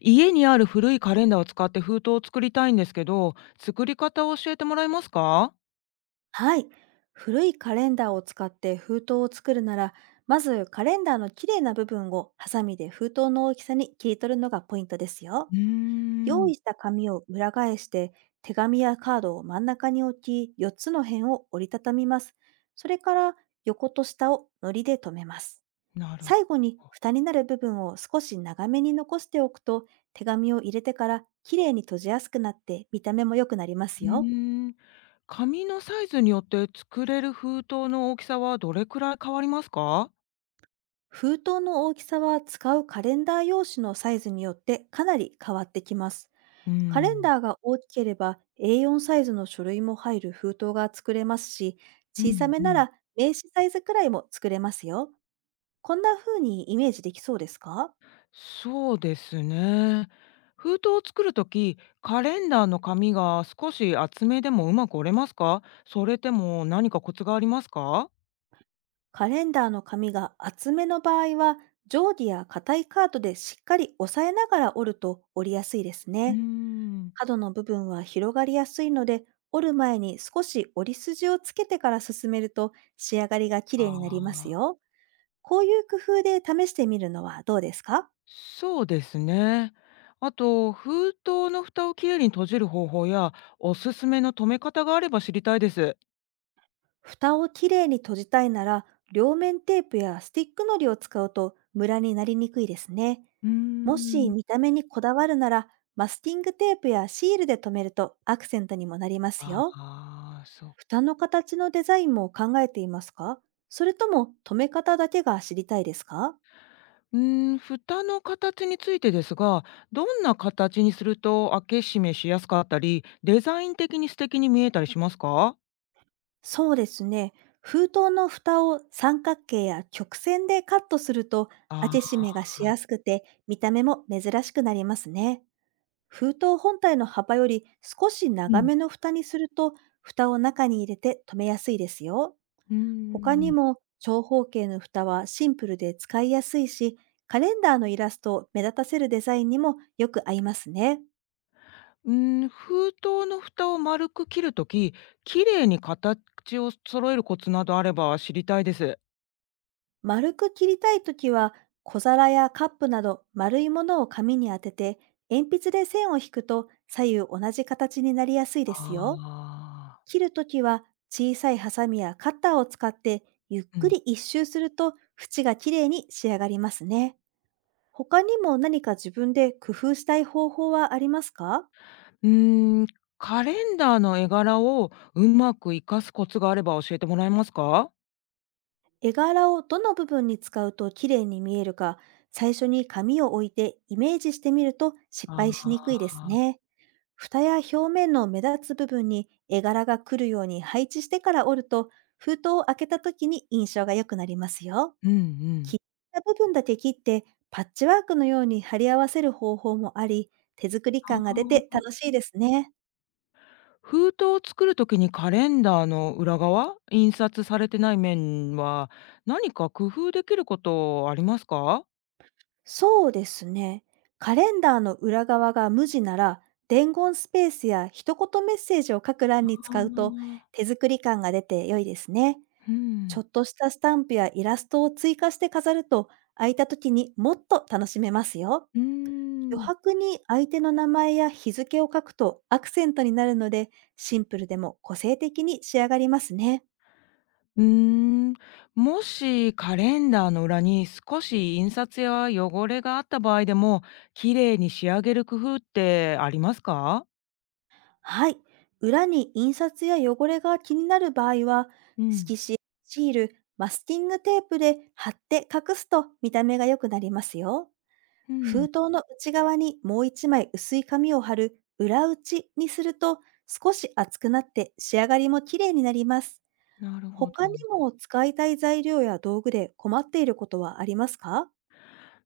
家にある古いカレンダーを使って封筒を作りたいんですけど、作り方を教えてもらえますか？はい。古いカレンダーを使って封筒を作るなら、まずカレンダーの綺麗な部分をハサミで封筒の大きさに切り取るのがポイントですよ。うー用ん。意した紙を裏返して、手紙やカードを真ん中に置き、4つの辺を折りたたみます。それから、横と下を糊で留めます。なる最後にほど。蓋になる部分を少し長めに残しておくと、手紙を入れてから綺麗に閉じやすくなって見た目も良くなりますうよ。ーん。紙のサイズによって作れる封筒の大きさはどれくらい変わりますか？封筒の大きさは、使うカレンダー用紙のサイズによってかなり変わってきます。うカレンん。ダーが大きければ A4 サイズの書類も入る封筒が作れますし、う小さんめうなん。ら名刺サイズくらいも作れますよ。こんな風にイメージできそうですか？そうですね。封筒を作るとき、カレンダーの紙が少し厚めでもうまく折れますか？それでも何かコツがありますか？カレンダーの紙が厚めの場合は、定規や硬いカードでしっかり押さえながら折ると折りやすいですうーね。ん。角の部分は広がりやすいので、折る前に少し折り筋をつけてから進めると、仕上がりがきあれいになりますあ。よ。こういう工夫で試してみるのはどうですか？そうですね。あと、封筒の蓋をきれいに閉じる方法や、おすすめの留め方があれば知りたいです。蓋をきれいに閉じたいなら、両面テープやスティックのりを使うとムラになりにくいですね。うーもしん。見た目にこだわるなら、マスキングテープやシールで留めるとアクセントにもなりますあよ。あ、そう。蓋の形のデザインも考えていますか？それとも、留め方だけが知りたいですか？うーん、蓋の形についてですが、どんな形にすると開け閉めしやすかったり、デザイン的に素敵に見えたりしますか？そうですね。封筒の蓋を三角形や曲線でカットすると、あ開け閉ー。めがしやすくて見た目も珍しくなりますね。封筒本体の幅より少しう長ん。めの蓋にすると、蓋を中に入れて留めやすいですよ。うー他にん。も、長方形の蓋はシンプルで使いやすいし、カレンダーのイラストを目立たせるデザインにもよく合いますね。うーん、封筒の蓋を丸く切るとき、きれいに形を揃えるコツなどあれば知りたいです。丸く切りたいときは、小皿やカップなど丸いものを紙に当てて、鉛筆で線を引くと左右同じ形になりやすいですあよ。あ。切るときは、小さいハサミやカッターを使って、ゆっうくん。り一周すると、縁がきれいに仕上がりますね。他にも何か自分で工夫したい方法はありますか？うーん、カレンダーの絵柄をうまく活かすコツがあれば教えてもらえますか？絵柄をどの部分に使うときれいに見えるか、最初に紙を置いてイメージしてみると失あ敗しにくいですあ。ね。蓋や表面の目立つ部分に絵柄が来るように配置してから折ると、封筒を開けた時に印象が良くなりますよ。うんう切ん。った部分だけ切って、パッチワークのように貼り合わせる方法もあり、手作りあ感が出てあ。楽しいですね。封筒を作る時にカレンダーの裏側、印刷されてない面は、何か工夫できることありますか？そうですね。カレンダーの裏側が無地なら、伝言スペースや一言メッセージを書く欄にあ使うとあ、手作り感が出て良いですね。うちょん。っとしたスタンプやイラストを追加して飾ると、空いた時にもっと楽しめますよ。うー余ん。白に相手の名前や日付を書くとアクセントになるので、シンプルでも個性的に仕上がりますね。うーん、もしカレンダーの裏に少し印刷や汚れがあった場合でも、綺麗に仕上げる工夫ってありますか？はい。裏に印刷や汚れが気になる場合は、うん。色紙、シール、マスキングテープで貼って隠すと見た目が良くなりますよ。うん、封筒の内側にもう一枚薄い紙を貼る裏打ちにすると、少し厚くなって仕上がりも綺麗になります。なるほど。他にも使いたい材料や道具で困っていることはありますか？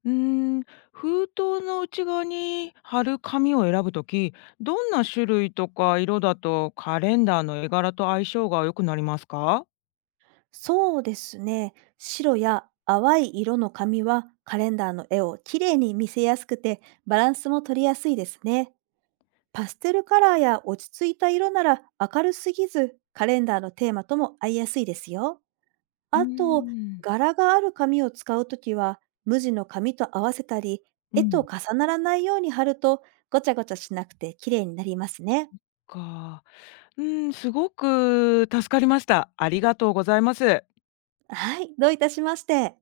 うーん、封筒の内側に貼る紙を選ぶとき、どんな種類とか色だとカレンダーの絵柄と相性が良くなりますか？そうですね。白や淡い色の紙はカレンダーの絵を綺麗に見せやすくて、バランスも取りやすいですね。パステルカラーや落ち着いた色なら、明るすぎずカレンダーのテーマとも合いやすいですよ。うーあと、ん、柄がある紙を使うときは、無地の紙と合わせたり、う絵とん。重ならないように貼ると、ごちゃごちゃしなくて綺麗になりますね。か、うん、すごく助かりました。ありがとうございます。はい、どういたしまして。